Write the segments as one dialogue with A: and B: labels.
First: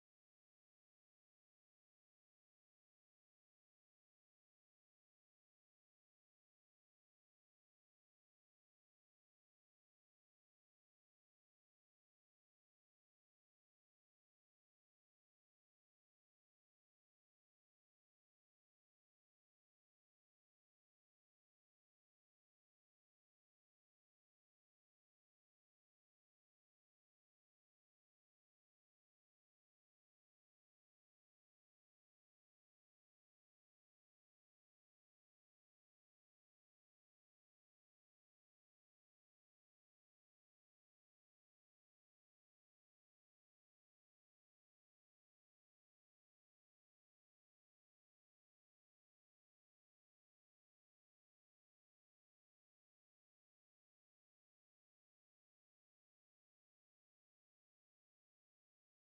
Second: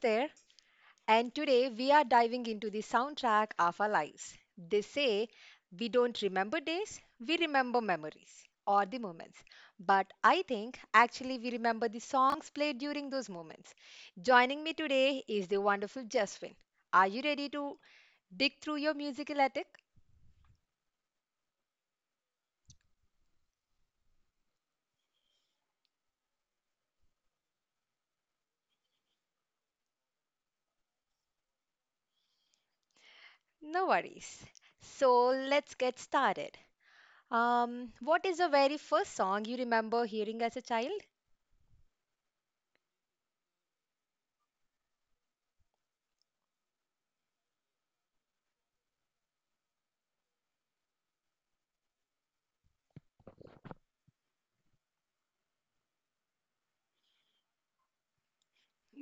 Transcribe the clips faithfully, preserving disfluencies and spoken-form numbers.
A: Esther, and today we are diving into the soundtrack of our lives. They say we don't remember days, we remember memories or the moments. But I think actually we remember the songs played during those moments. Joining me today is the wonderful Jasmine. Are you ready to dig through your musical attic? No worries. So let's get started. Um, what is the very first song you remember hearing as a child?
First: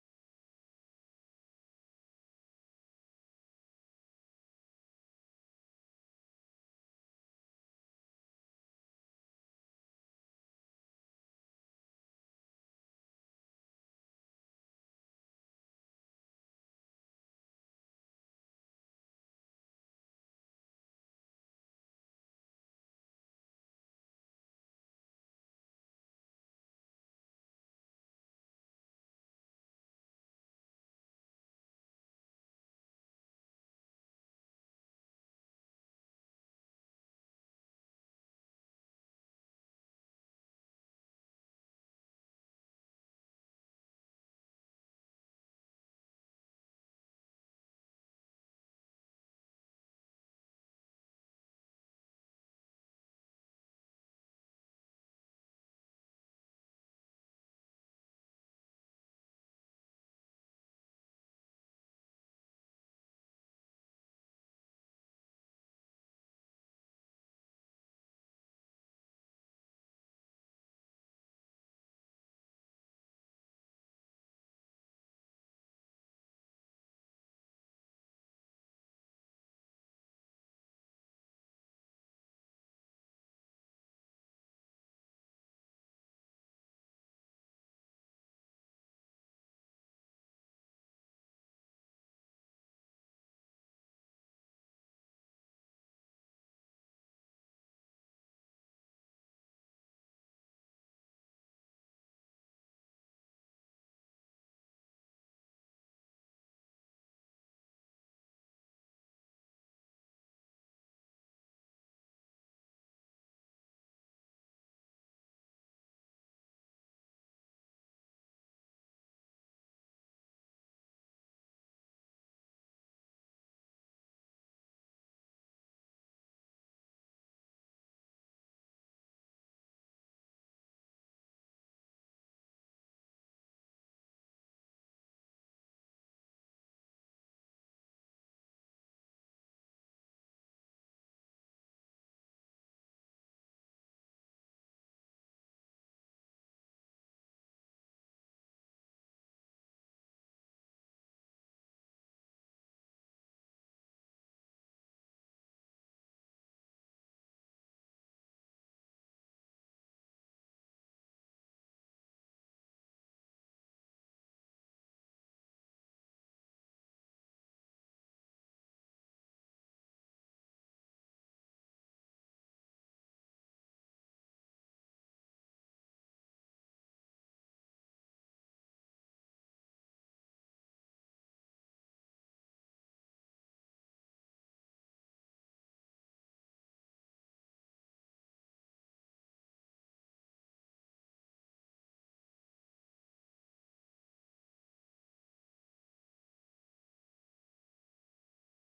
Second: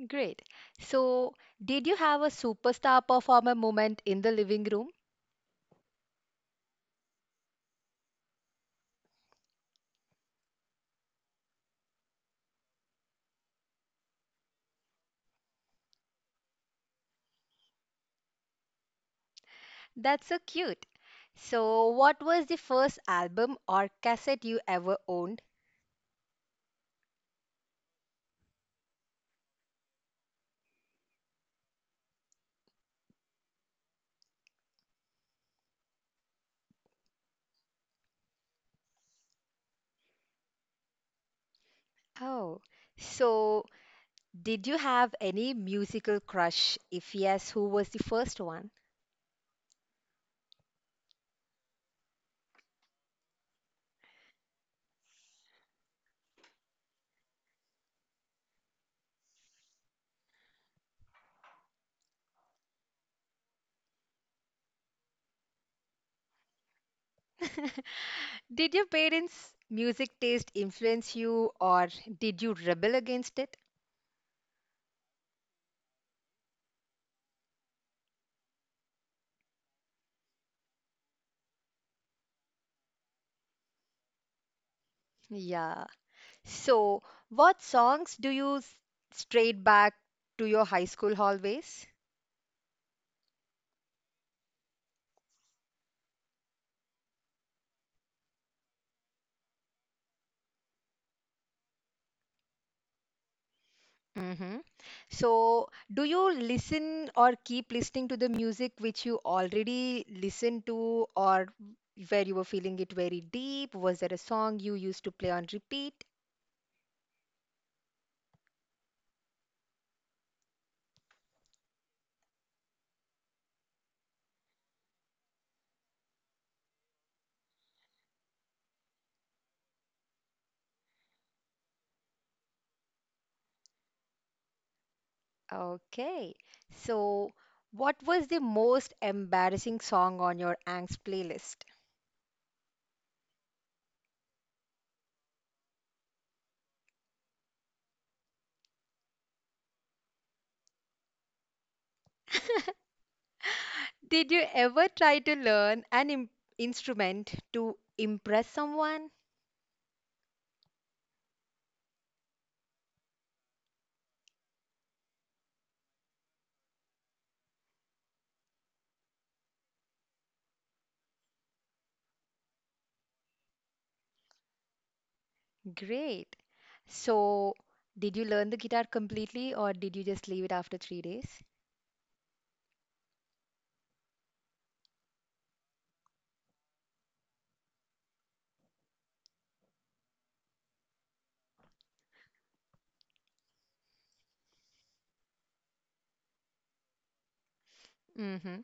A: Great. So, did you have a superstar performer moment in the living room? That's so cute. So, what was the first album or cassette you ever owned? Oh, so did you have any musical crush? If yes, who was the first one? Did your parents' music taste influence you or did you rebel against it? Yeah. So, what songs do you s- strayed back to your high school hallways? Mm-hmm. So, do you listen or keep listening to the music which you already listened to, or where you were feeling it very deep? Was there a song you used to play on repeat? Okay. So, what was the most embarrassing song on your angst playlist? Did you ever try to learn an im- instrument to impress someone? Great. So, did you learn the guitar completely, or did you just leave it after three days? Hmm.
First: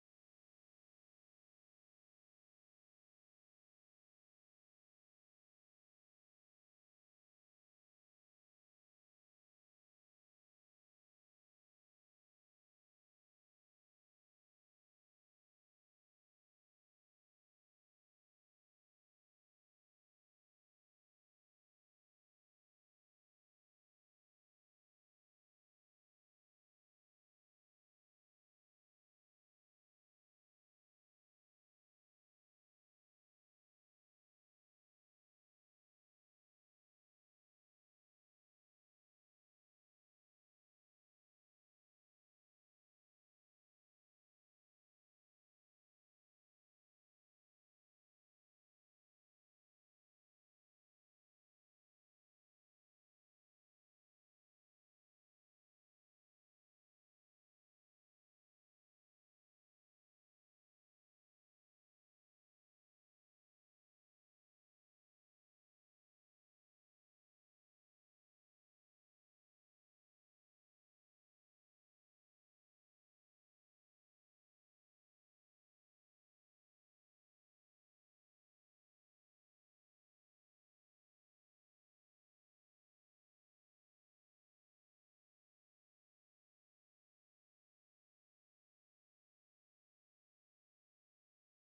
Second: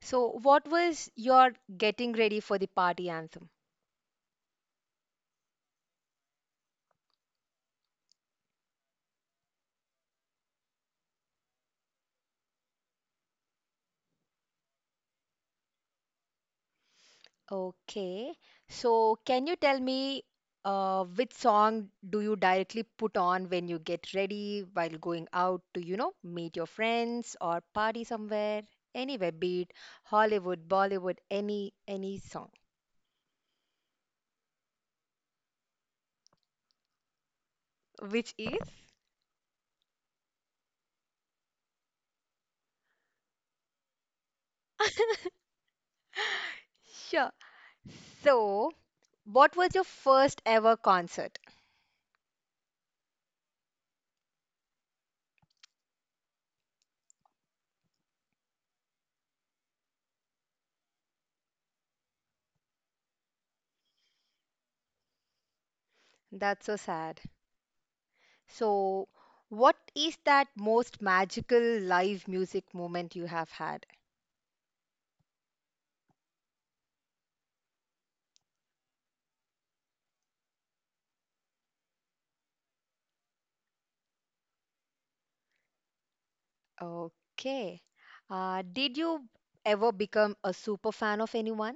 A: So, what was your getting ready for the party anthem? Okay. So, can you tell me uh, which song do you directly put on when you get ready while going out to, you know, meet your friends or party somewhere? Anywhere, be it Hollywood, Bollywood, any any song. Which is? Sure. So, what was your first ever concert? That's so sad. So, what is that most magical live music moment you have had? Okay. Uh, did you ever become a super fan of anyone?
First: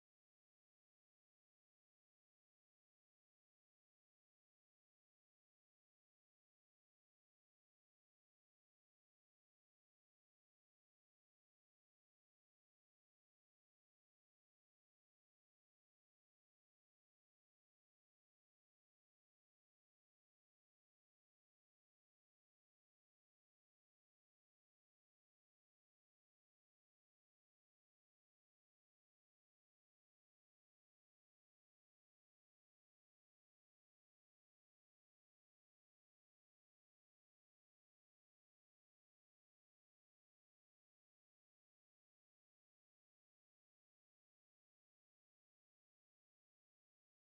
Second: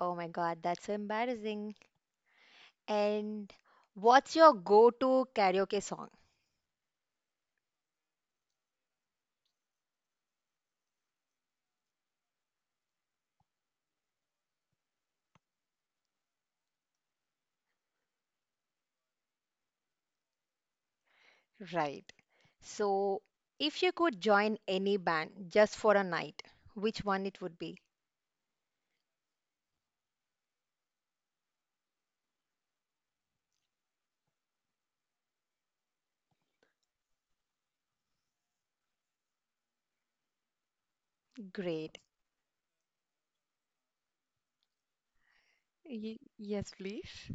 A: Oh my God, that's embarrassing. And what's your go-to karaoke song? Right. So, if you could join any band just for a night, which one it would be? Great. Y yes, please.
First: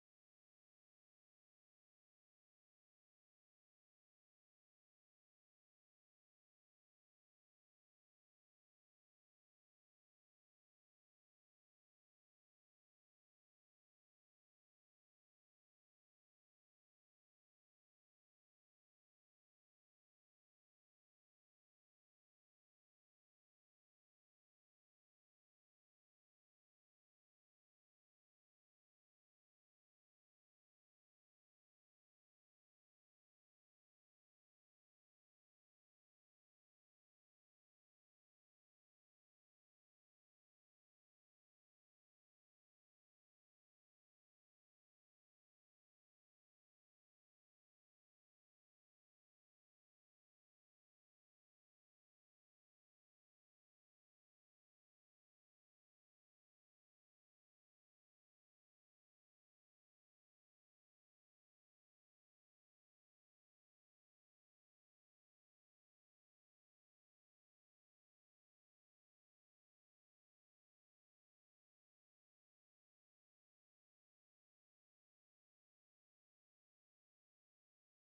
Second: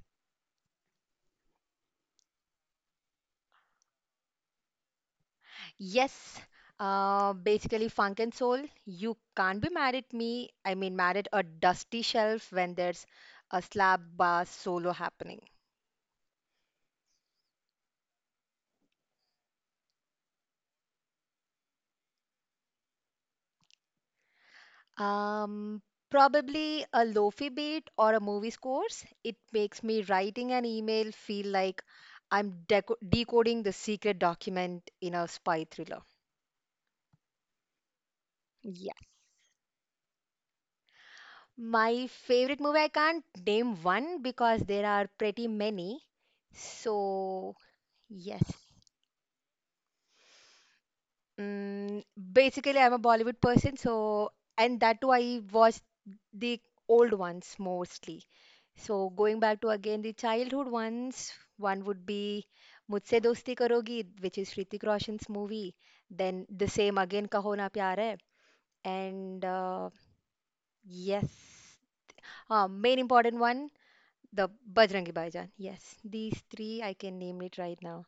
A: Yes, uh, basically funk and soul. You can't be mad at me. I mean, mad at a dusty shelf when there's a slab bass solo happening. Um, probably a lofi beat or a movie scores. It makes me writing an email feel like I'm deco decoding the secret document in a spy thriller. Yeah. My favorite movie, I can't name one because there are pretty many. So, yes. Mm, Basically, I'm a Bollywood person, so and that too, I watch the old ones mostly. So going back to again the childhood ones, one would be Mujhse Dosti Karogi, which is Hrithik Roshan's movie. Then the same again, Kaho Na Pyar Hai, and uh, yes, uh, main important one, the Bajrangi Bhaijaan. Yes, these three I can name it right now.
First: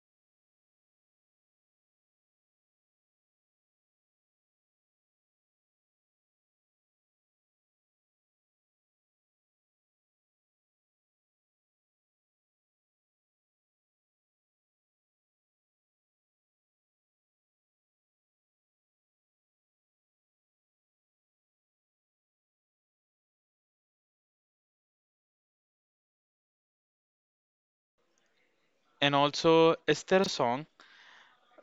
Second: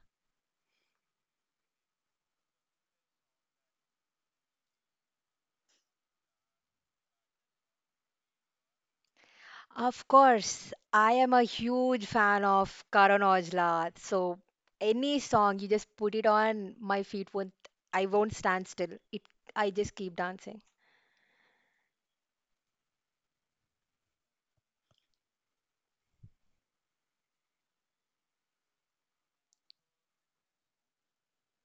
A: Of course, I am a huge fan of Karan Aujla. So any song you just put it on, my feet won't I won't stand still. It I just keep dancing.
B: And also, is there a song?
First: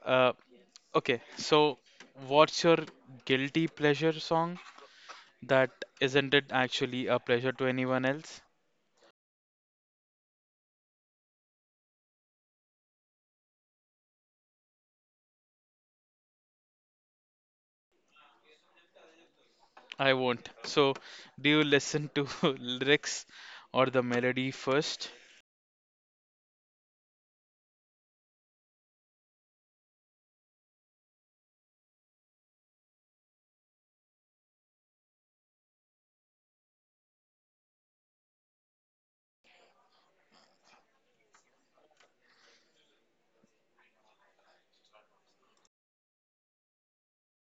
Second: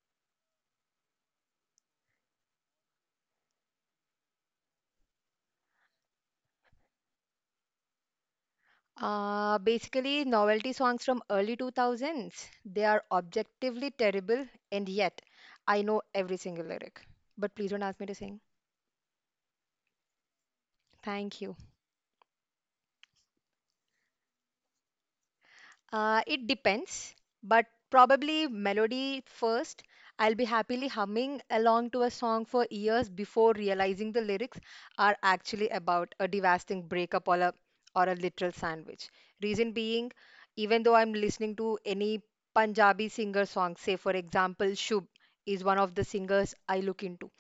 B: Uh, okay, so what's your guilty pleasure song that isn't it actually a pleasure to anyone else?
A: Uh, basically novelty songs from early two thousands. They are objectively terrible and yet I know every single lyric. But please don't ask me to sing.
B: I won't. So,
A: Thank
B: do
A: you.
B: you listen to lyrics or the melody first?
A: Uh, it depends, but probably melody first. I'll be happily humming along to a song for years before realizing the lyrics are actually about a devastating breakup or a or a literal sandwich. Reason being, even though I'm listening to any Punjabi singer song, say for example, Shub is one of the singers I look into.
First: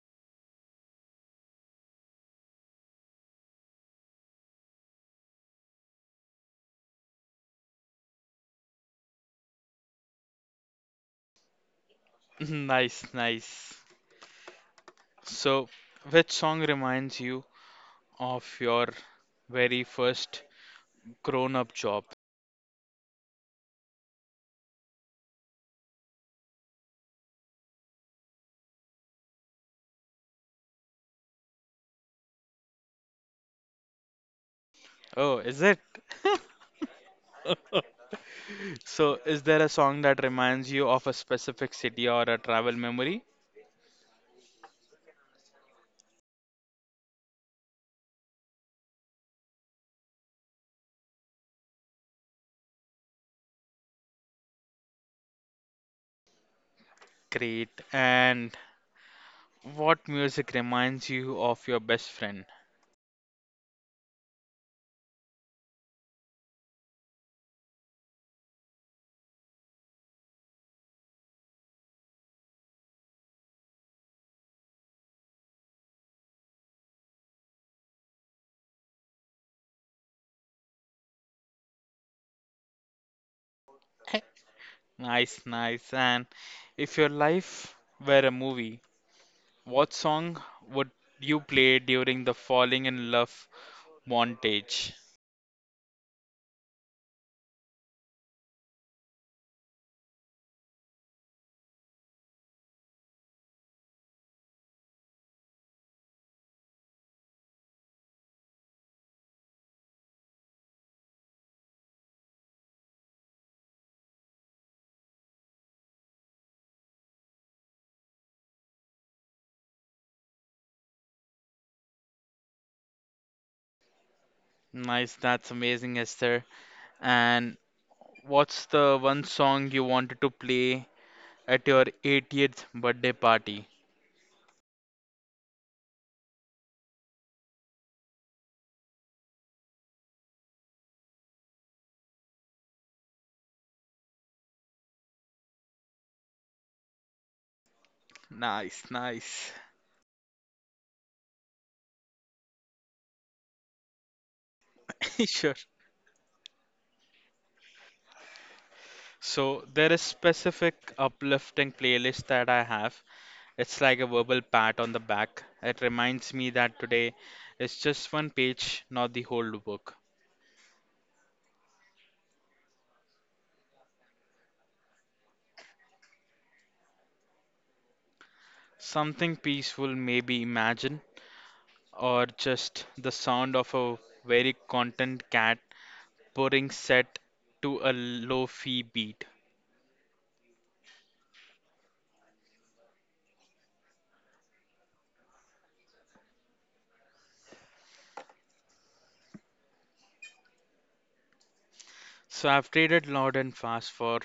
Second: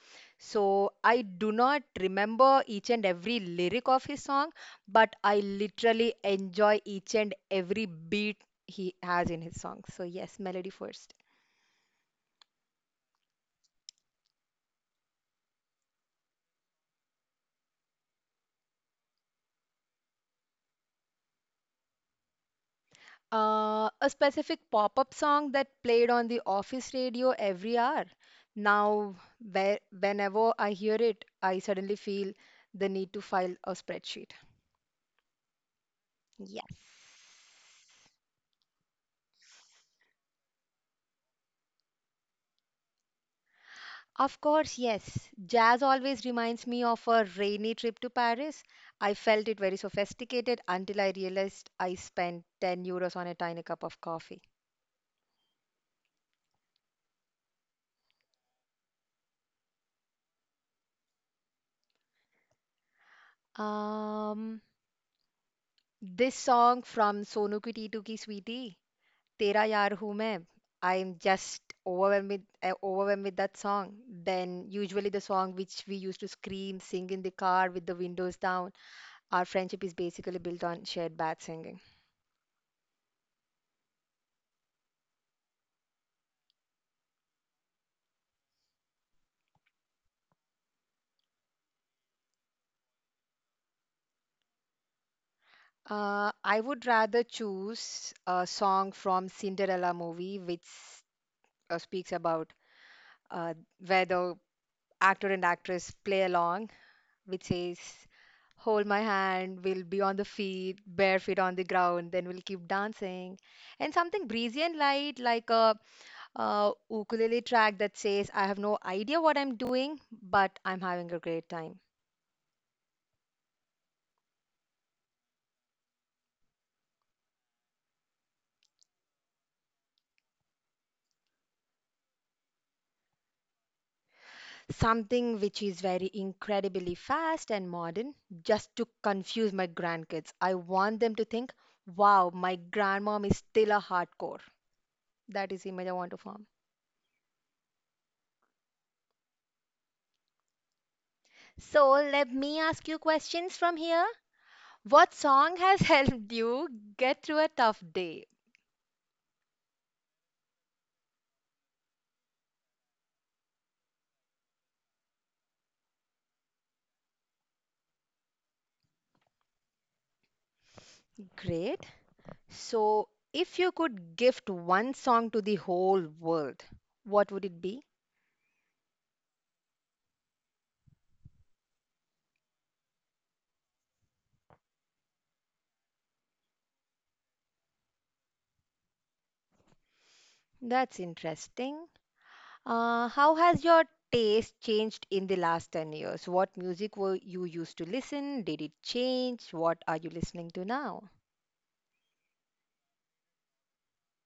A: So I do not remember each and every lyric of his song, but I literally enjoy each and every beat he has in his songs. So, yes, melody first.
B: Nice, nice. So, which song reminds you of your very first grown-up job?
A: Uh, a specific pop up song that played on the office radio every hour. Now, where, whenever I hear it, I suddenly feel the need to file a spreadsheet.
B: Oh, is it?
A: Yes.
B: So, is there a song that reminds you of a specific city or a travel memory?
A: Of course, yes. Jazz always reminds me of a rainy trip to Paris. I felt it very sophisticated until I realized I spent ten euros on a tiny cup of coffee.
B: Great. And what music reminds you of your best friend?
A: Um, this song from Sonu Ki Titu Ki Sweetie तेरा yaar हूं मैं. I'm just overwhelmed with, uh, overwhelmed with that song. Then usually the song which we used to scream, sing in the car with the windows down. Our friendship is basically built on shared bad singing.
B: Heh, Nice, nice. And if your life were a movie, what song would you play during the falling in love montage?
A: Uh, I would rather choose a song from Cinderella movie which uh, speaks about uh, where the actor and actress play along which says, hold my hand, we'll be on the feet, bare feet on the ground, then we'll keep dancing. And something breezy and light, like a, uh ukulele track that says, I have no idea what I'm doing, but I'm having a great time.
B: Nice, that's amazing, Esther. And what's the one song you wanted to play at your eightieth birthday party?
A: Something which is very incredibly fast and modern, just to confuse my grandkids. I want them to think, wow, my grandmom is still a hardcore. That is the image I want to form.
B: Nice, nice.
A: So let me ask you questions from here. What
B: Sure.
A: song has helped you get through a tough day?
B: So there is specific uplifting playlist that I have. It's like a verbal pat on the back. It reminds me that today is just one page, not the whole book.
A: Great. So, if you could gift one song to the whole world, what would it be?
B: Something peaceful, maybe imagine, or just the sound of a very content cat purring set to a low fee beat.
A: That's interesting. Uh, how has your taste changed in the last ten years? What music were you used to listen? Did it change? What are you listening to now?
B: So I've traded loud and fast for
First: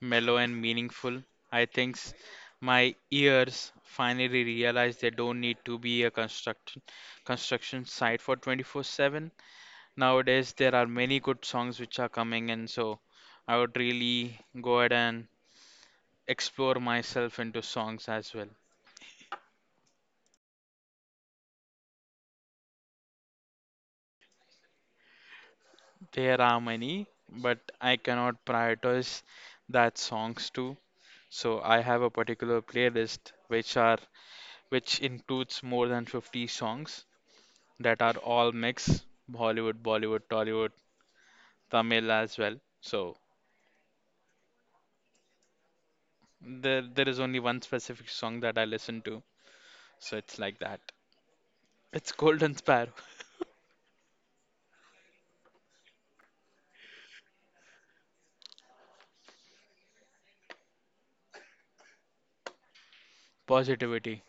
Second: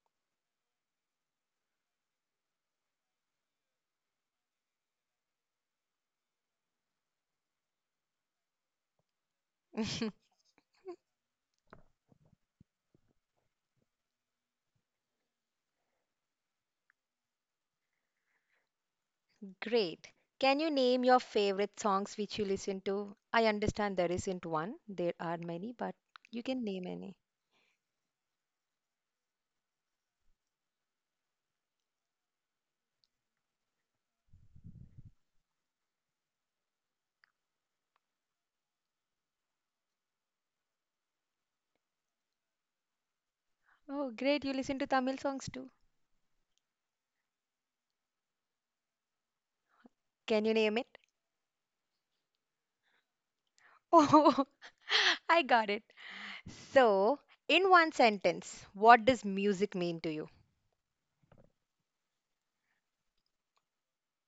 B: mellow and meaningful. I think s- my ears finally realize they don't need to be a construction construction site for twenty-four seven. Nowadays, there are many good songs which are coming in, so I would really go ahead and explore myself into songs as well.
A: Great. Can you name your favorite songs which you listen to? I understand there isn't one. There are many, but
B: There
A: you
B: are
A: can name
B: many,
A: any.
B: but I cannot prioritize that songs too. So I have a particular playlist which are which includes more than fifty songs that are all mix Hollywood, Bollywood, Tollywood, Tamil as well. So
A: Oh, great. You listen to Tamil songs too.
B: there there is only one specific song that I listen to. So it's
A: Can you
B: like that.
A: name it?
B: It's Golden Sparrow.
A: Oh, I got it. So, in one sentence, what does music mean to you?
B: Positivity.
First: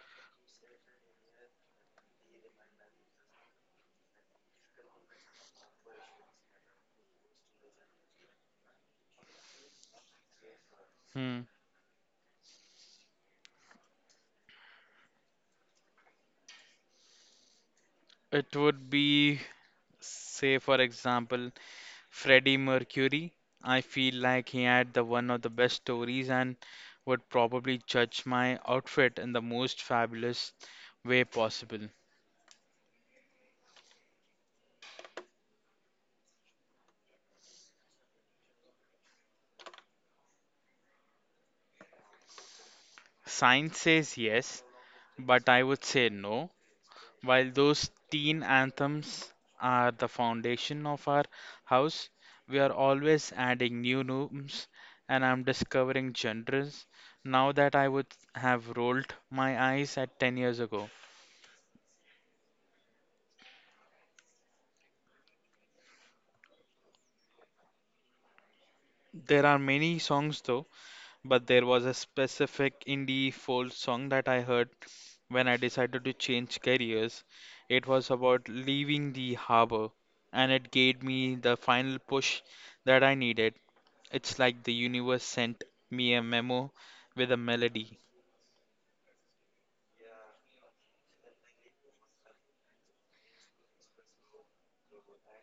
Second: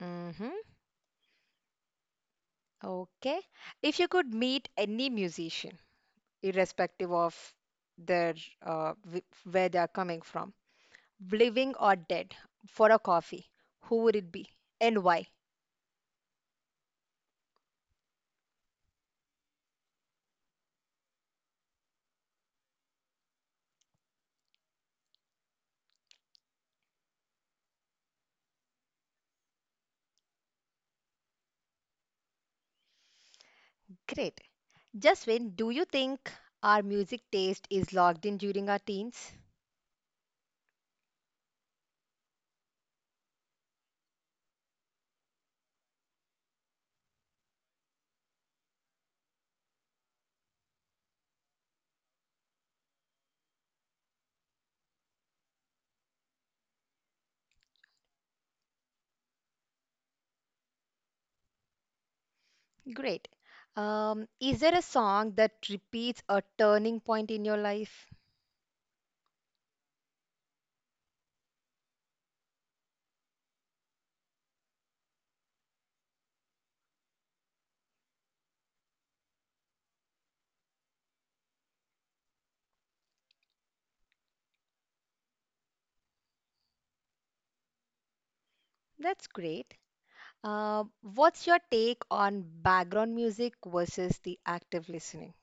A: Mm-hmm. Okay. If you could meet any musician, irrespective of their uh, wh- where they are coming from,
B: Hmm.
A: living or dead, for a coffee, who would it be and why?
B: It would be, say, for example, Freddie Mercury. I feel like he had the one of the best stories and would probably judge my outfit in the most fabulous way possible.
A: Great. Jaswin, do you think our music taste is locked in during our teens?
B: Science says yes, but I would say no. While those teen anthems are the foundation of our house, we are always adding new rooms and I'm discovering genres now that I would have rolled my eyes at ten years ago.
A: Great. Um, is there a song that repeats a turning point in your life?
B: There are many songs though, but there was a specific indie folk song that I heard when I decided to change careers. It was about leaving the harbor and it gave me the final push that I needed. It's like the universe sent me a memo with a melody.
A: That's great. Uh, what's your take on background music versus the active listening?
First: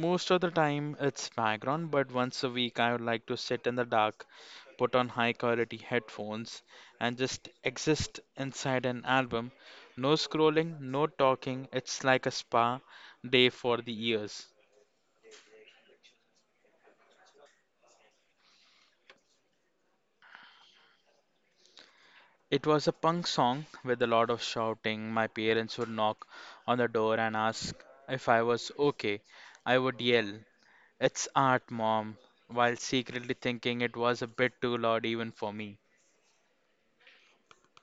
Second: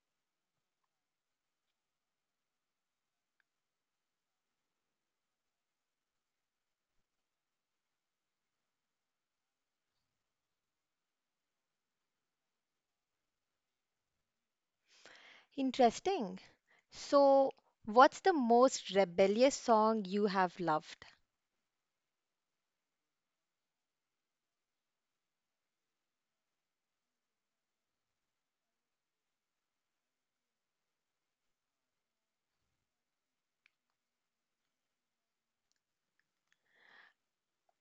B: Most of the time it's background, but once a week I would like to sit in the dark, put on high quality headphones, and just exist inside an album. No scrolling, no talking. It's like a spa day for the ears.
A: Interesting. So, what's the most rebellious song you have loved?
B: It was a punk song with a lot of shouting. My parents would knock on the door and ask if I was okay. I would yell, "It's art, mom," while secretly thinking it was a bit too loud even for me.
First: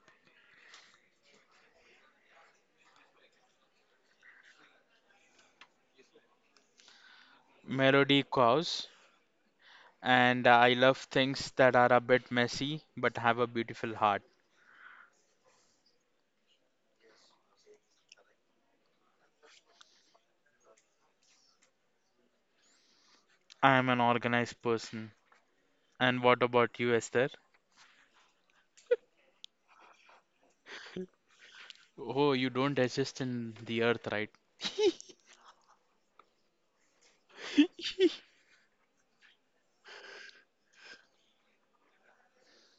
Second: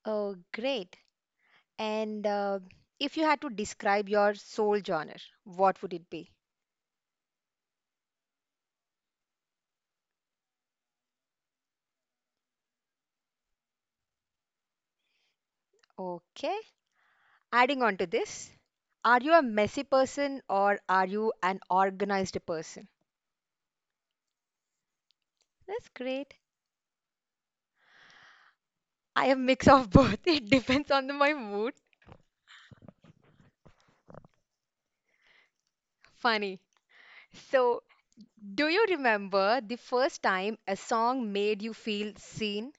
A: Oh, great. And uh, if you had to describe your soul genre, what would it be?
B: Melody cows, and I love things that are a bit messy but have a beautiful heart.
A: Okay. Adding on to this, are you a messy person or are you an organized person?
B: I am an organized person.
A: That's
B: And
A: great.
B: what about you, Esther?
A: I have mix of both. It depends on the- my mood.
B: Oh, you don't exist in the earth, right?
A: Funny. So, do you remember the first time a song made you feel seen?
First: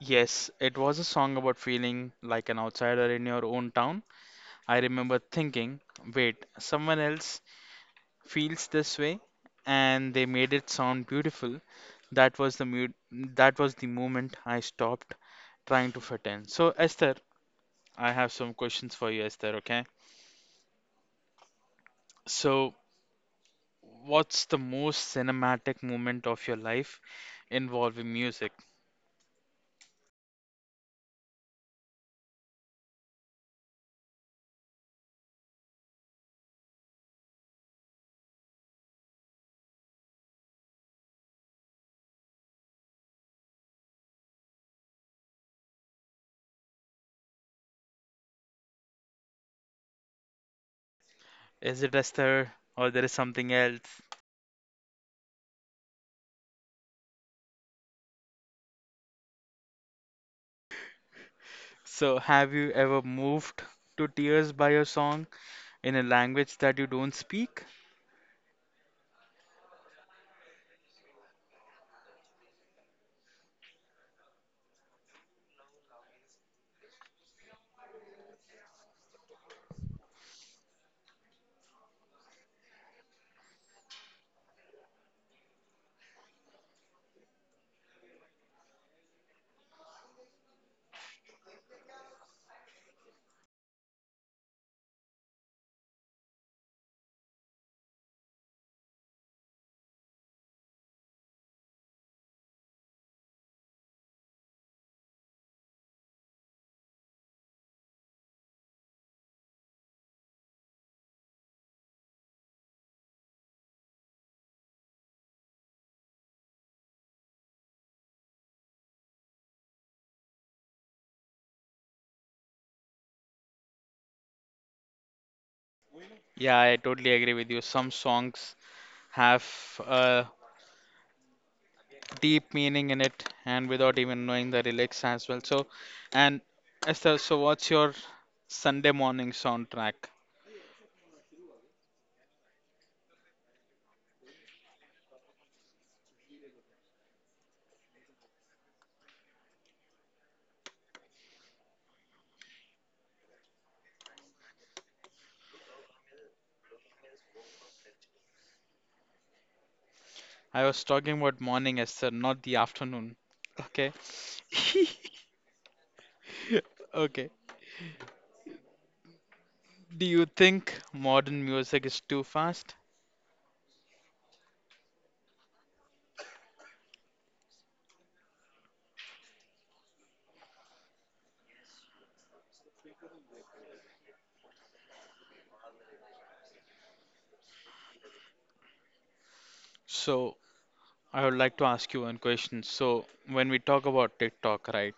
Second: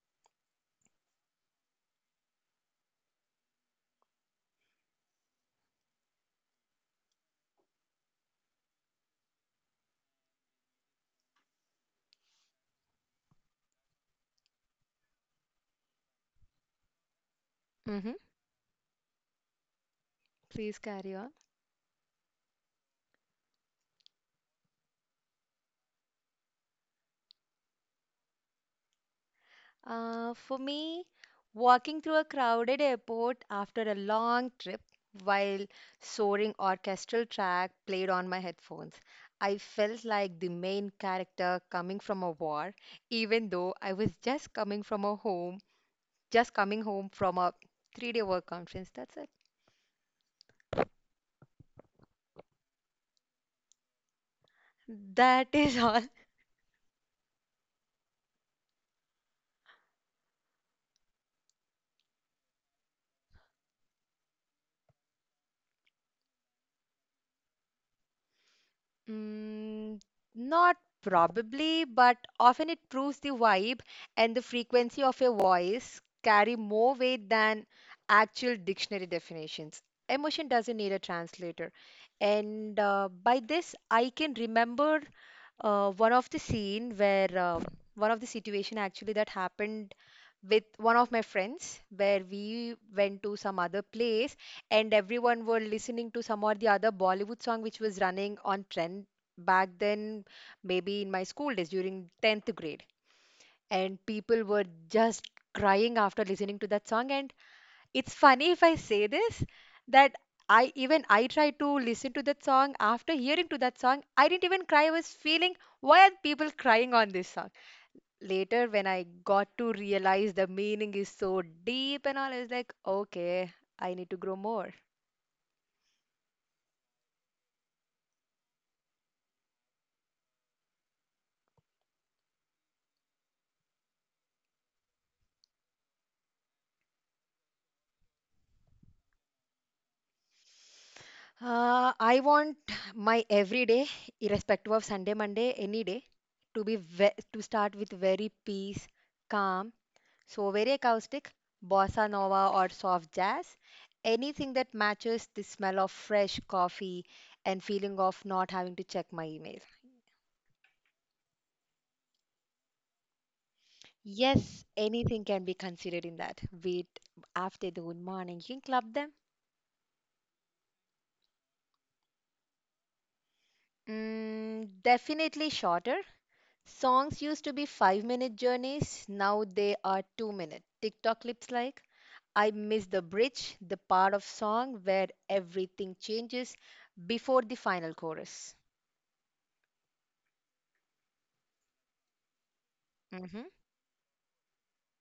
B: Yes, it was a song about feeling like an outsider in your own town. I remember thinking, wait, someone else feels this way, and they made it sound beautiful. That was the mood, that was the moment I stopped trying to fit in. So, Esther, I
A: Hmm.
B: have some questions for you, Esther, okay?
A: Please carry on.
B: So, what's the most cinematic moment of your life involving music?
A: Uh, for me, walking through a crowded airport after a long trip while soaring orchestral track played on my headphones. I felt like the main character coming from a war, even though I was just coming from a home just coming home from a three day work conference. That's it.
B: Is it Esther or there is something else?
A: That is all.
B: So, have you ever moved to tears by a song in a language that you don't speak?
A: Mm, not probably, but often it proves the vibe and the frequency of your voice carry more weight than actual dictionary definitions. Emotion doesn't need a translator. And uh, by this, I can remember uh, one of the scene where uh, one of the situation actually that happened with one of my friends where we went to some other place and everyone were listening to some or the other Bollywood song which was running on trend back then, maybe in my school days during tenth grade. And people were just crying after listening to that song. And it's funny if I say this that I even I tried to listen to that song after hearing to that song, I didn't even cry. I was feeling why are people crying on this song? Later when I got to realize the meaning is so deep and all, I was like, okay, I need to grow more.
B: Yeah, I totally agree with you. Some songs have uh, deep meaning in it and without even knowing the lyrics as well. So, and Esther, so what's your Sunday morning soundtrack?
A: Uh, I want my everyday, irrespective of Sunday, Monday, any day, to be ve to start with very peace, calm, so very acoustic, bossa nova or soft jazz, anything that matches the smell of fresh coffee and feeling of not having to check my email.
B: I was talking about morning, Esther, not the afternoon. Okay.
A: Yes, anything can be considered in that. Wait,
B: Okay.
A: after the good morning, you can club them.
B: Do you think modern music is too fast?
A: Mm, definitely shorter. Songs used to be five minute journeys, now they are two minute. TikTok clips like I miss the bridge, the part of song where everything changes before the final chorus.
B: So, I would like to ask you one question. So,
A: Mm-hmm,
B: when we talk about TikTok, right,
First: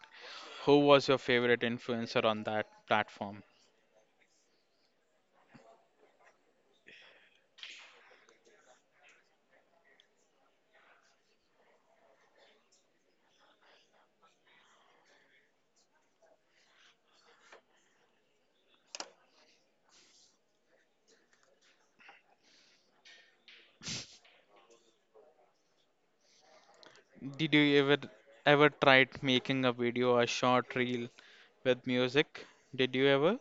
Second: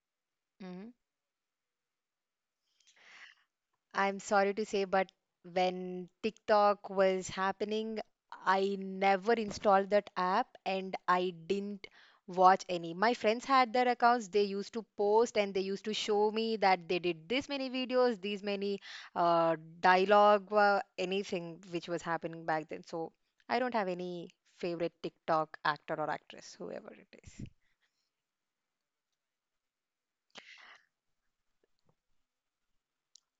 B: who
A: mm-hmm.
B: was your favorite influencer on that platform?
A: I'm sorry to say, but when TikTok was happening, I never installed that app and I didn't watch any. My friends had their accounts, they used to post and they used to show me that they did this many videos, these many uh, dialogue, uh, anything which was happening back then. So I don't have any favorite TikTok actor or actress, whoever it is.
B: Did you ever ever tried making a video, a short reel, with music. Did you ever?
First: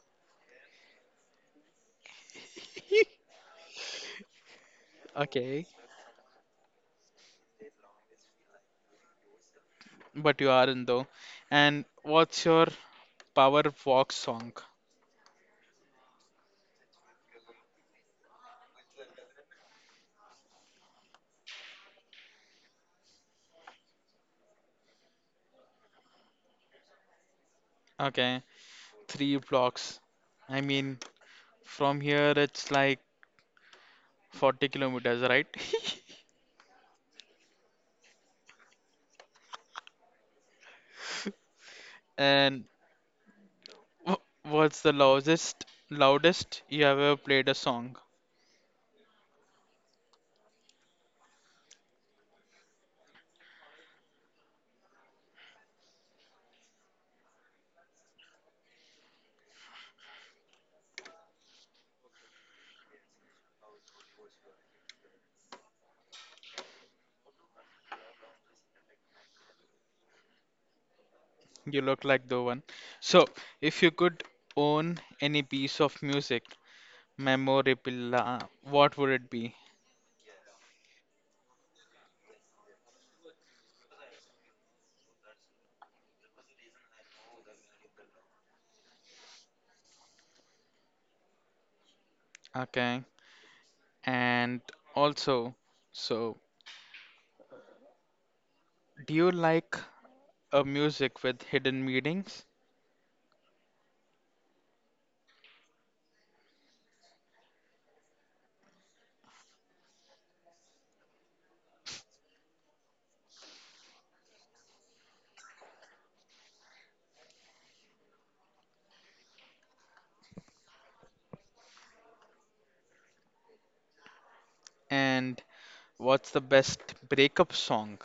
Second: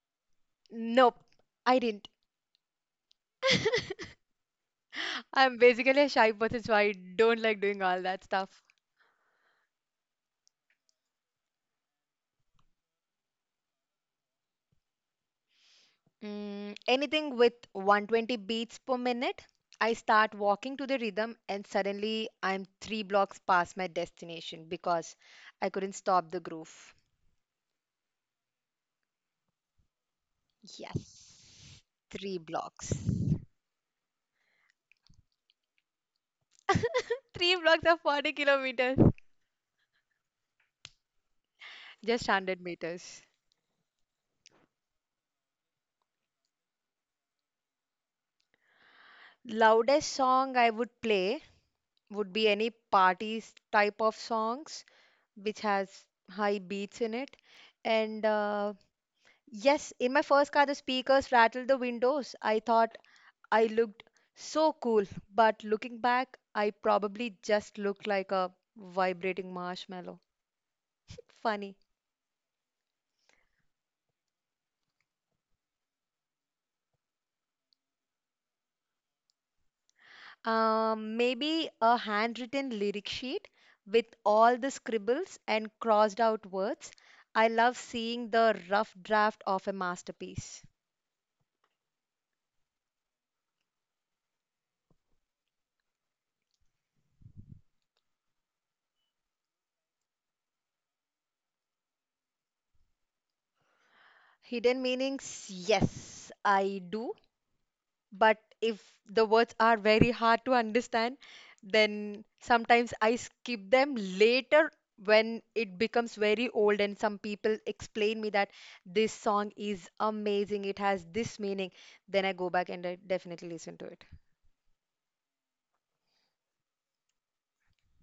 A: Nope, I didn't. I'm
B: Okay,
A: basically a shy person, so I don't like doing all that stuff.
B: but you aren't though. And what's your power walk song?
A: Mm, anything with one twenty beats per minute, I start walking to the rhythm, and suddenly I'm three blocks past my destination because I couldn't stop the groove.
B: Okay, three blocks. I mean,
A: Yes.
B: from here
A: Three
B: it's
A: blocks.
B: like forty kilometers, right?
A: Three blocks of forty kilometers. Just one hundred
B: And
A: meters.
B: wh- what's the loudest loudest you ever played a song?
A: Loudest song I would play would be any party s- type of songs which has high beats in it. And uh, yes, in my first car, the speakers rattled the windows. I thought I looked so cool, but looking back, I probably just looked like a vibrating marshmallow. Funny.
B: You look like the one. So, if you could own any piece of music, memorabilia, what would it be?
A: Um, maybe a handwritten lyric sheet with all the scribbles and crossed out words. I love seeing the rough draft of a masterpiece.
B: Okay. And also, so do you like a music with hidden meanings?
A: Hidden meanings, yes, I do. But if the words are very hard to understand, then sometimes I skip them later when it becomes very old and some people explain me that this song is amazing, it has this meaning, then I go back and I definitely listen to it.
B: And what's the best breakup song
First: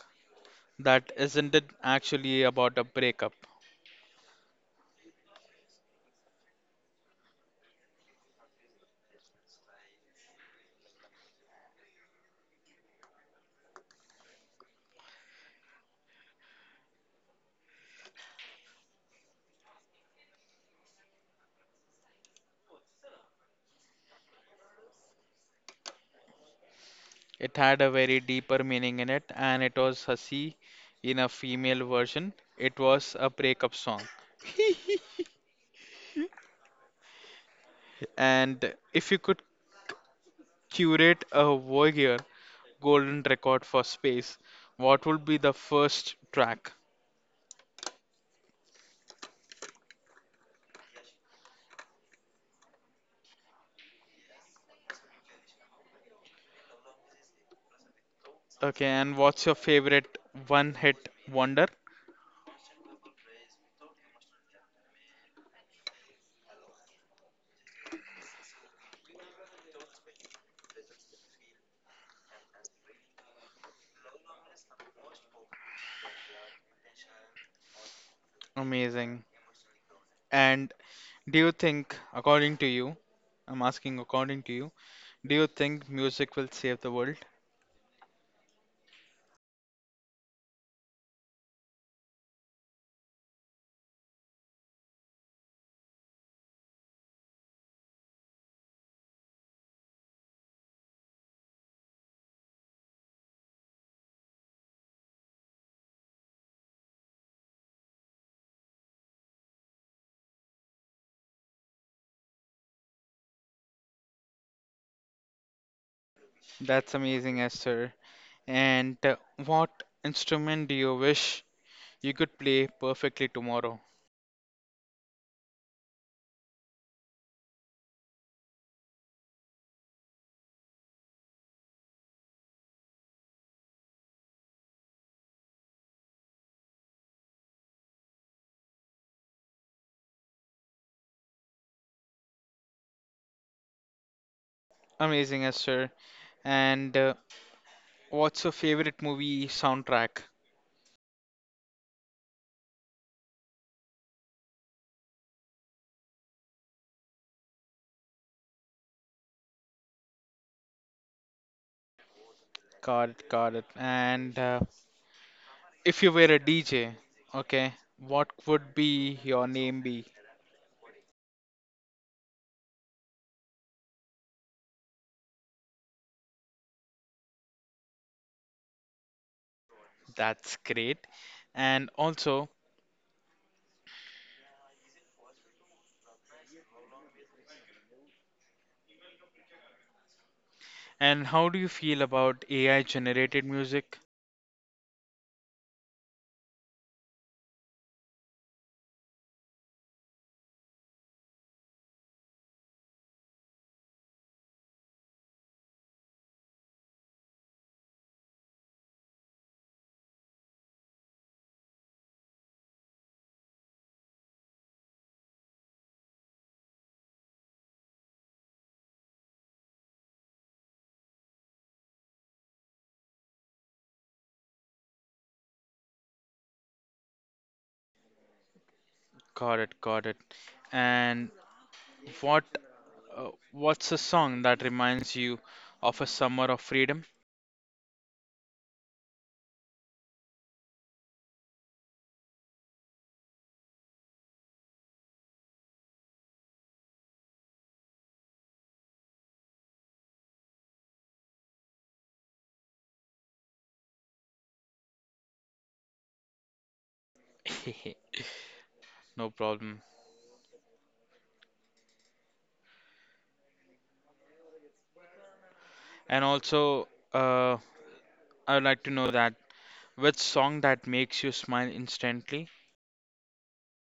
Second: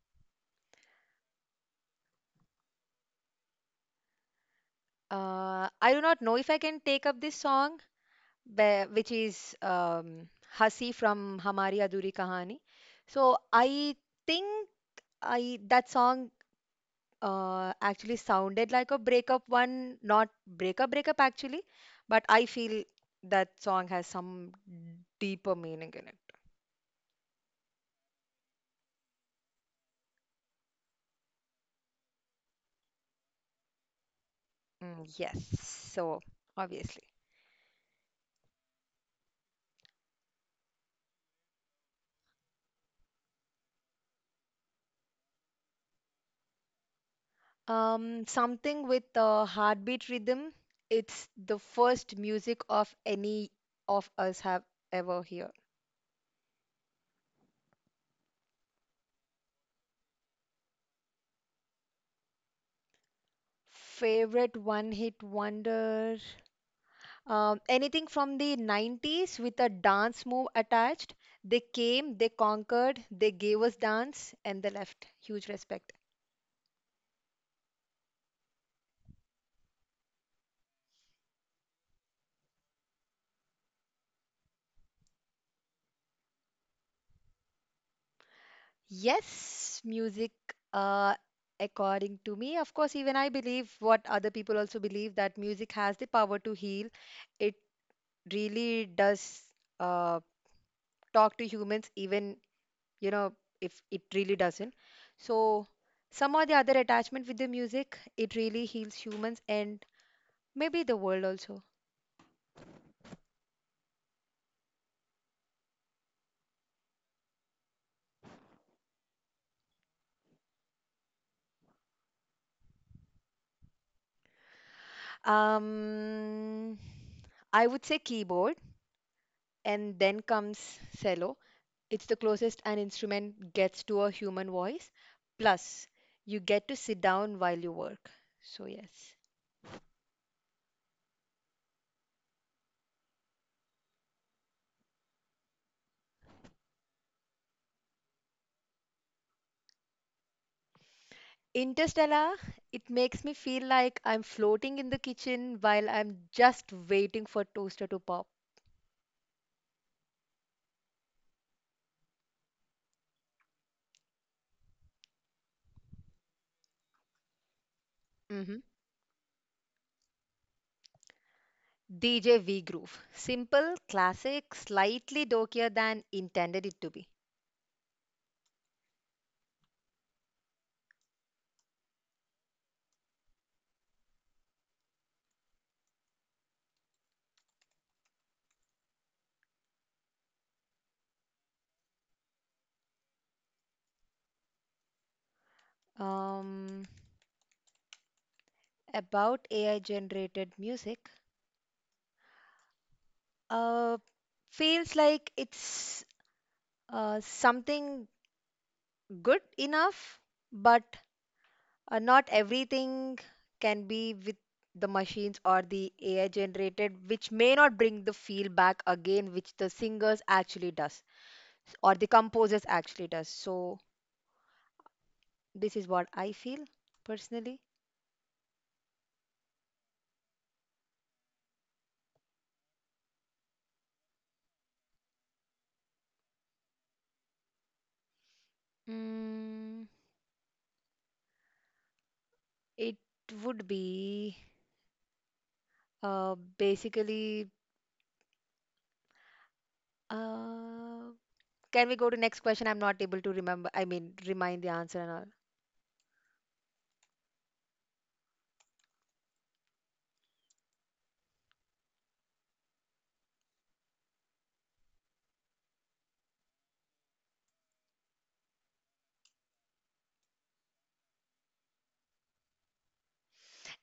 B: that isn't it actually about a breakup?
A: Uh, I do not know if I can take up this song, be- which is um, Hasi from Hamari Adhuri Kahani. So I think I that song uh, actually sounded like a breakup one, not breakup, breakup actually, but I feel that song has some deeper meaning in it.
B: It had a very deeper meaning in it, and it was Hasi in a female version. It was a breakup song.
A: Mm, yes, so obviously.
B: And if you could curate a Voyager golden record for space, what would be the first track?
A: Um, something with a heartbeat rhythm. It's the first music of any of us have ever heard.
B: Okay, and what's your favorite one hit wonder?
A: Favorite one hit wonder. Um, anything from the nineties with a dance move attached. They came, they conquered, they gave us dance, and they left. Huge respect.
B: Amazing. And do you think, according to you, I'm asking according to you, do you think music will save the world?
A: Yes, music, uh, according to me, of course, even I believe what other people also believe that music has the power to heal. It really does uh, talk to humans, even, you know, if it really doesn't. So, some or the other attachment with the music, it really heals humans and maybe the world also.
B: That's amazing, Esther. And uh, what instrument do you wish you could play perfectly tomorrow?
A: Um, I would say keyboard, and then comes cello. It's the closest an instrument gets to a human voice. Plus, you get to sit down while you work. So, yes.
B: Amazing, Esther. And uh, what's your favorite movie soundtrack?
A: Interstellar, it makes me feel like I'm floating in the kitchen while I'm just waiting for toaster to pop.
B: Got it, got it. And uh, if you were a D J, okay, what
A: Hmm,
B: would be your name be?
A: D J V Groove. Simple, classic, slightly dorkier than intended it to be.
B: That's great. And also, And how do you feel about A I generated music?
A: Um, about A I generated music, uh, feels like it's uh, something good enough, but uh, not everything can be with the machines or the A I generated, which may not bring the feel back again, which the singers actually does or the composers actually does. So this is what I feel personally.
B: Got it, got it. And what uh, what's a song that reminds you of a summer of freedom?
A: Mm, it would be uh, basically. Uh, Can we go to next question? I'm not able to remember. I mean, remind the answer and all.
B: No problem. And also, uh, I would like to know that which song that makes you smile instantly?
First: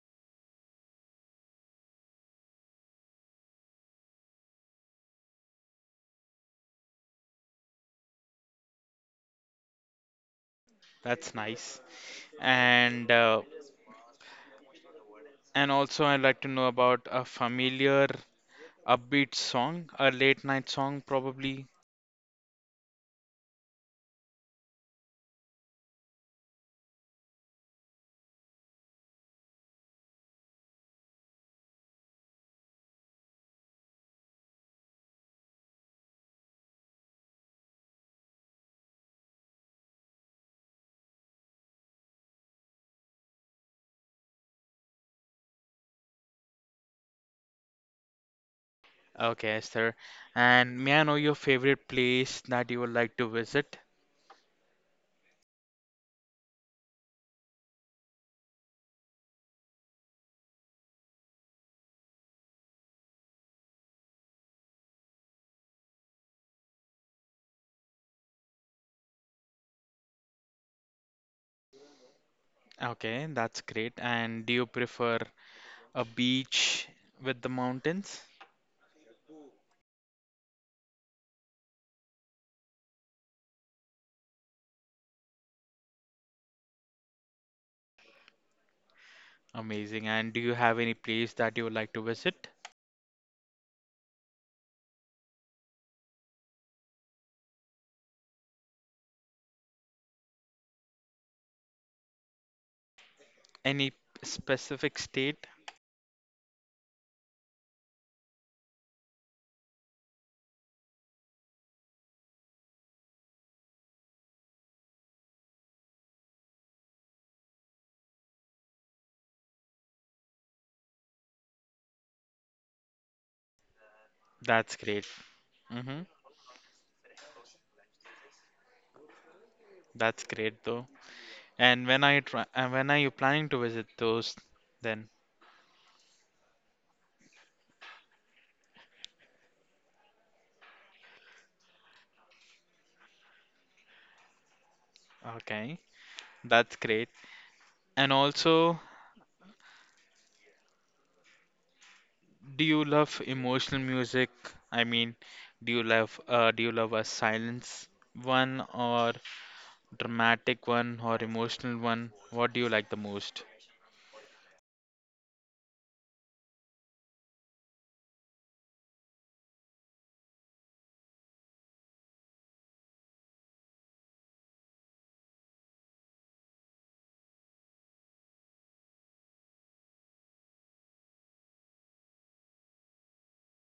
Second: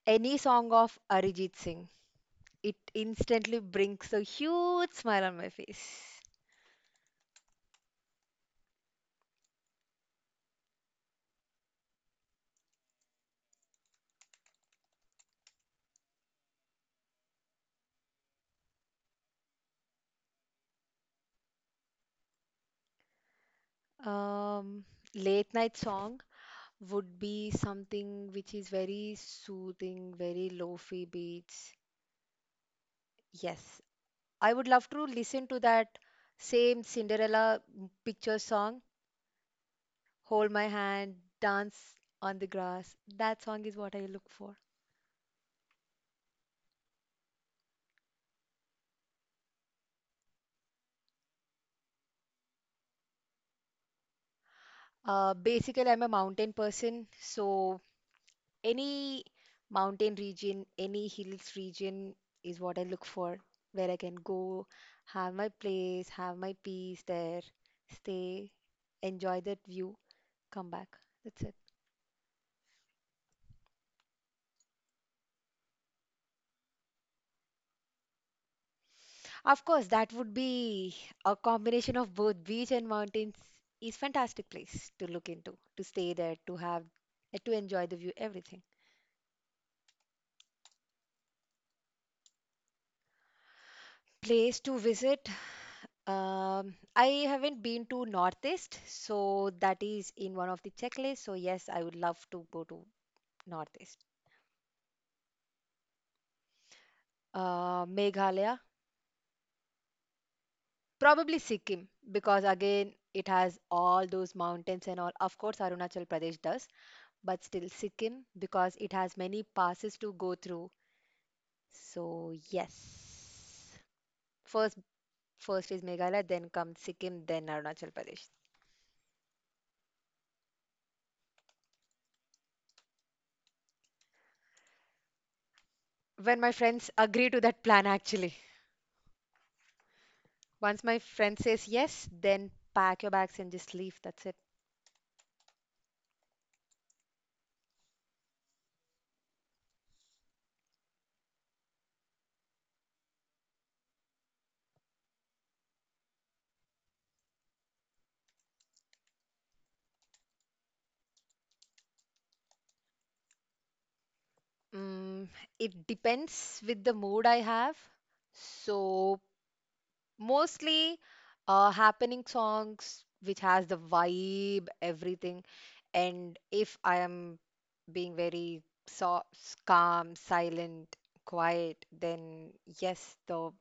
A: Any song of Arijit Singh, it instantly brings a huge smile on my face.
B: That's nice. And uh, and also, I'd like to know about a familiar upbeat song, a late night song probably.
A: Um, Late night song would be something which is very soothing, very lofi beats. Yes, I would love to listen to that same Cinderella picture song, Hold My Hand, Dance on the Grass. That song is what I look for.
B: Okay, sir. And may I know your favorite place that you would like to visit?
A: Uh, basically, I'm a mountain person, so any mountain region, any hills region is what I look for, where I can go, have my place, have my peace there, stay, enjoy that view, come back. That's it.
B: Okay, that's great. And do you prefer a beach with the mountains?
A: Of course, that would be a combination of both beach and mountains is fantastic place to look into, to stay there, to have, to enjoy the view, everything.
B: Amazing. And do you have any place that you would like to visit?
A: Place to visit. Um, I haven't been to Northeast, so that is in one of the checklists. So yes, I would love to go to
B: Any
A: Northeast.
B: specific state?
A: Uh, Meghalaya, probably Sikkim, because again it has all those mountains and all. Of course, Arunachal Pradesh does, but still Sikkim because it has many passes to go through. So yes,
B: That's
A: first
B: great.
A: first is
B: Mm-hmm.
A: Meghalaya, then comes Sikkim, then Arunachal Pradesh.
B: That's great though. And when are you try and when are you planning to visit those then?
A: When my friends agree to that plan, actually. Once my friend says yes, then pack your bags and just leave. That's it.
B: Okay. That's great. And also, do you love emotional music? I mean, do you love uh, do you love a silence one or dramatic one or emotional one? What do you like the most?
A: Mm, it depends with the mood I have. So mostly uh, happening songs which has the vibe, everything. And if I am being very so calm, silent, quiet, then yes, the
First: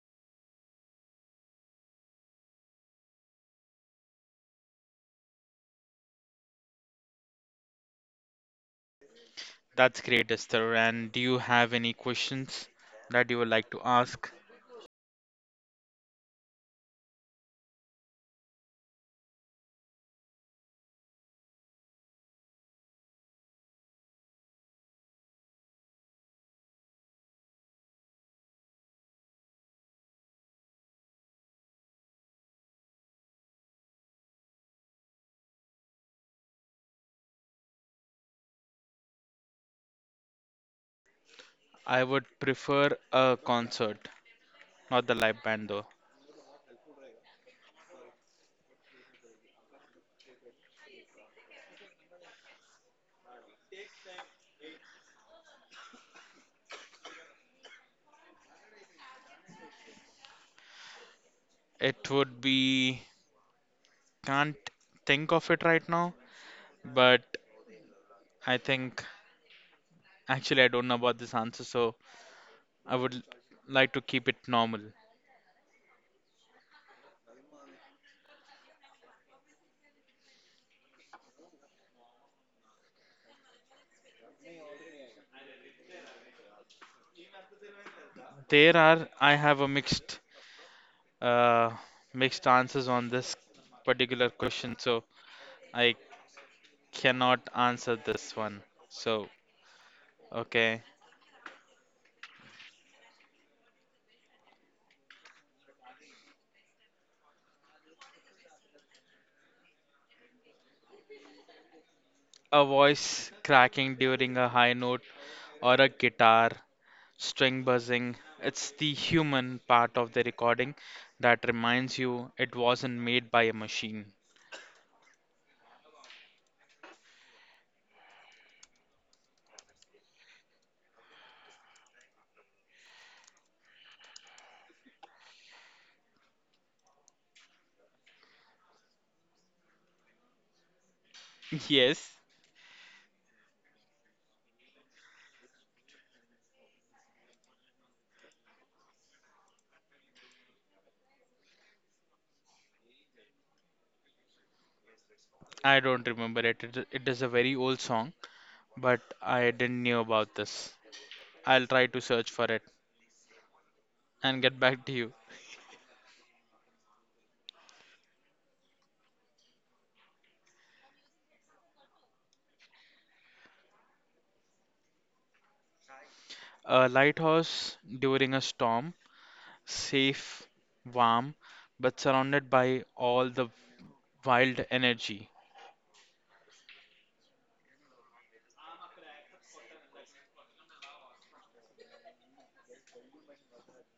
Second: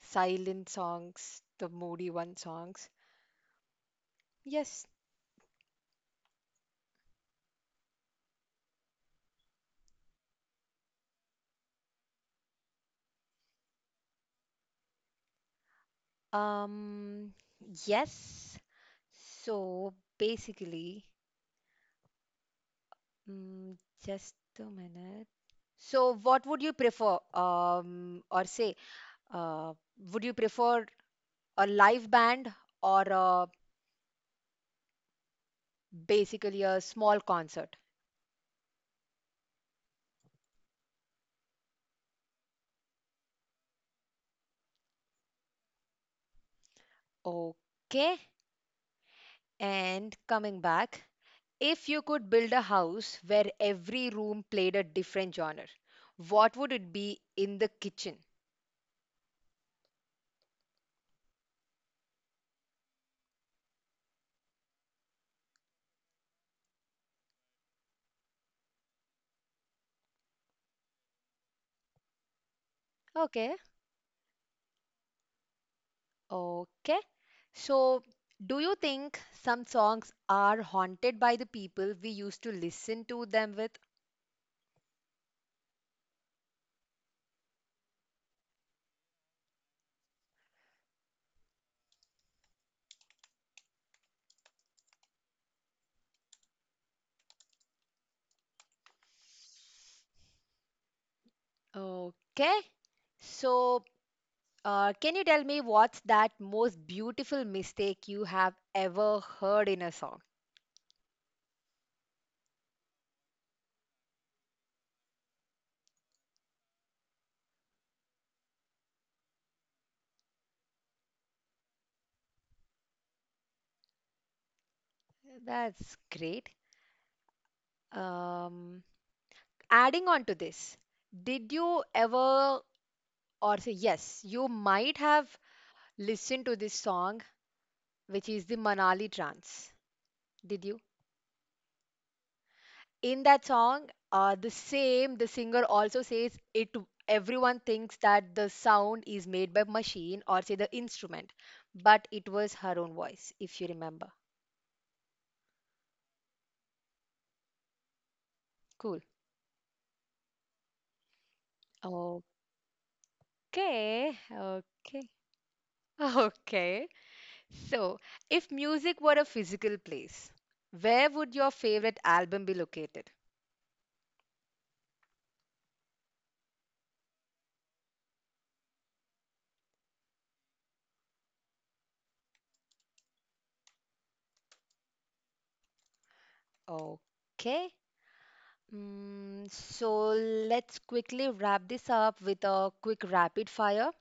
A: silent songs, the moody one songs. Yes.
B: That's great, Esther. And do you have any questions that you would like to ask?
A: Um, yes. So basically, mm, just a minute. So what would you prefer, um, or say, uh, would you prefer a live band or a, basically a small concert?
B: I would prefer a concert, not the live band though.
A: Okay. And coming back, if you could build a house where every room played a different genre, what would it be in the kitchen?
B: It would be Can't think of it right now, but I think actually I don't know about this answer, so I would
A: Okay.
B: like to keep it normal.
A: Okay. So, do you think some songs are haunted by the people we used to listen to them with?
B: There are, I have a mixed uh, mixed answers on this particular question, so I cannot answer this one. So, okay.
A: Okay. So, uh, can you tell me what's that most beautiful mistake you have ever heard in a song?
B: A voice cracking during a high note or a guitar string buzzing. It's the human part of the recording that reminds you it wasn't made by a machine.
A: That's great. Um, Adding on to this, did you ever, or say, yes, you might have listened to this song, which is the Manali Trance. Did you?
B: Yes,
A: In that song uh, the same the singer also says it, everyone thinks that the sound is made by machine or say the instrument, but it was her own voice if you remember.
B: I don't remember it. It, it is a very old song, but I didn't know about this. I'll try to
A: Cool.
B: search for it
A: Okay.
B: and get back to
A: Okay.
B: you.
A: Okay, so if music were a physical place, where would your favorite album be located?
B: A lighthouse during a storm, safe, warm, but surrounded by all the wild energy.
A: Okay. Mm, so let's quickly wrap this up with a quick rapid fire.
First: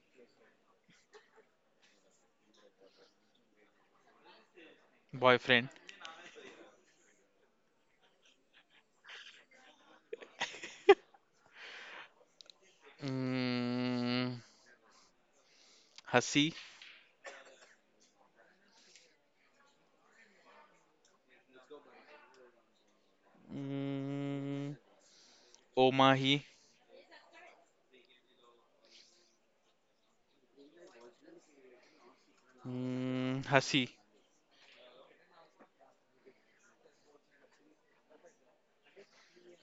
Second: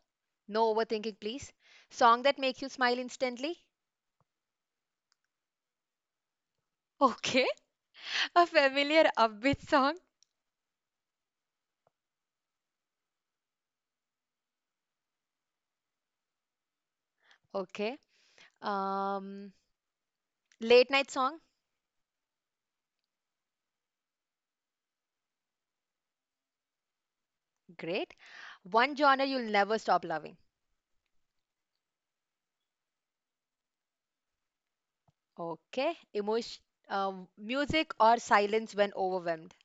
A: No overthinking, please. Song that makes you smile instantly.
B: Boyfriend.
A: Okay. A familiar upbeat song.
B: Mm, Hasi.
A: Okay. Um, Late night song.
B: Mm, Omahi.
A: Great. One genre you'll never stop loving.
B: Mm, Hasi.
A: Okay. Emotion, um, music or silence when overwhelmed.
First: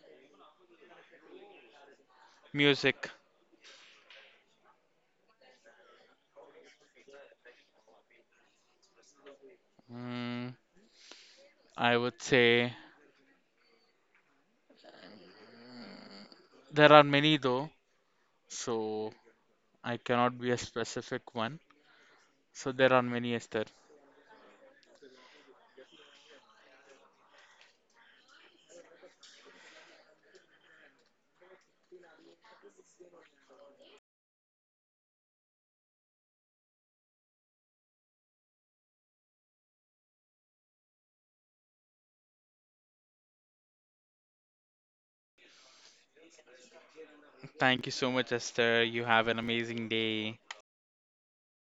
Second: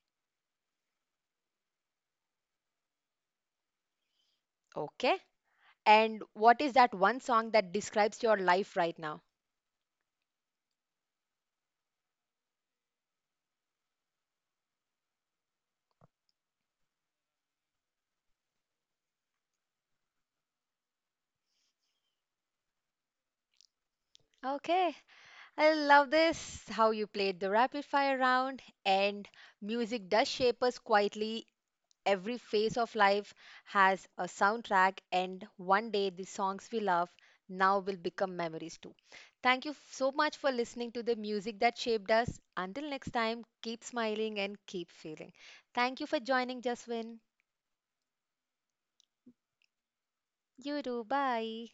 B: Music.
A: Okay. And what is that one song that describes your life right now?
B: Mm, I would say there are many though, so I cannot be a specific one. So there are many, Esther.
A: Okay. I love this. How you played the rapid fire round. And music does shape us quietly. Every phase of life has a soundtrack, and one day the songs we love now will become memories too. Thank you f- so much for listening to the music that shaped us. Until next time, keep smiling and keep feeling. Thank you for joining, Jaswin.
B: Thank you so much, Esther. You have an amazing day.
A: You do. Bye.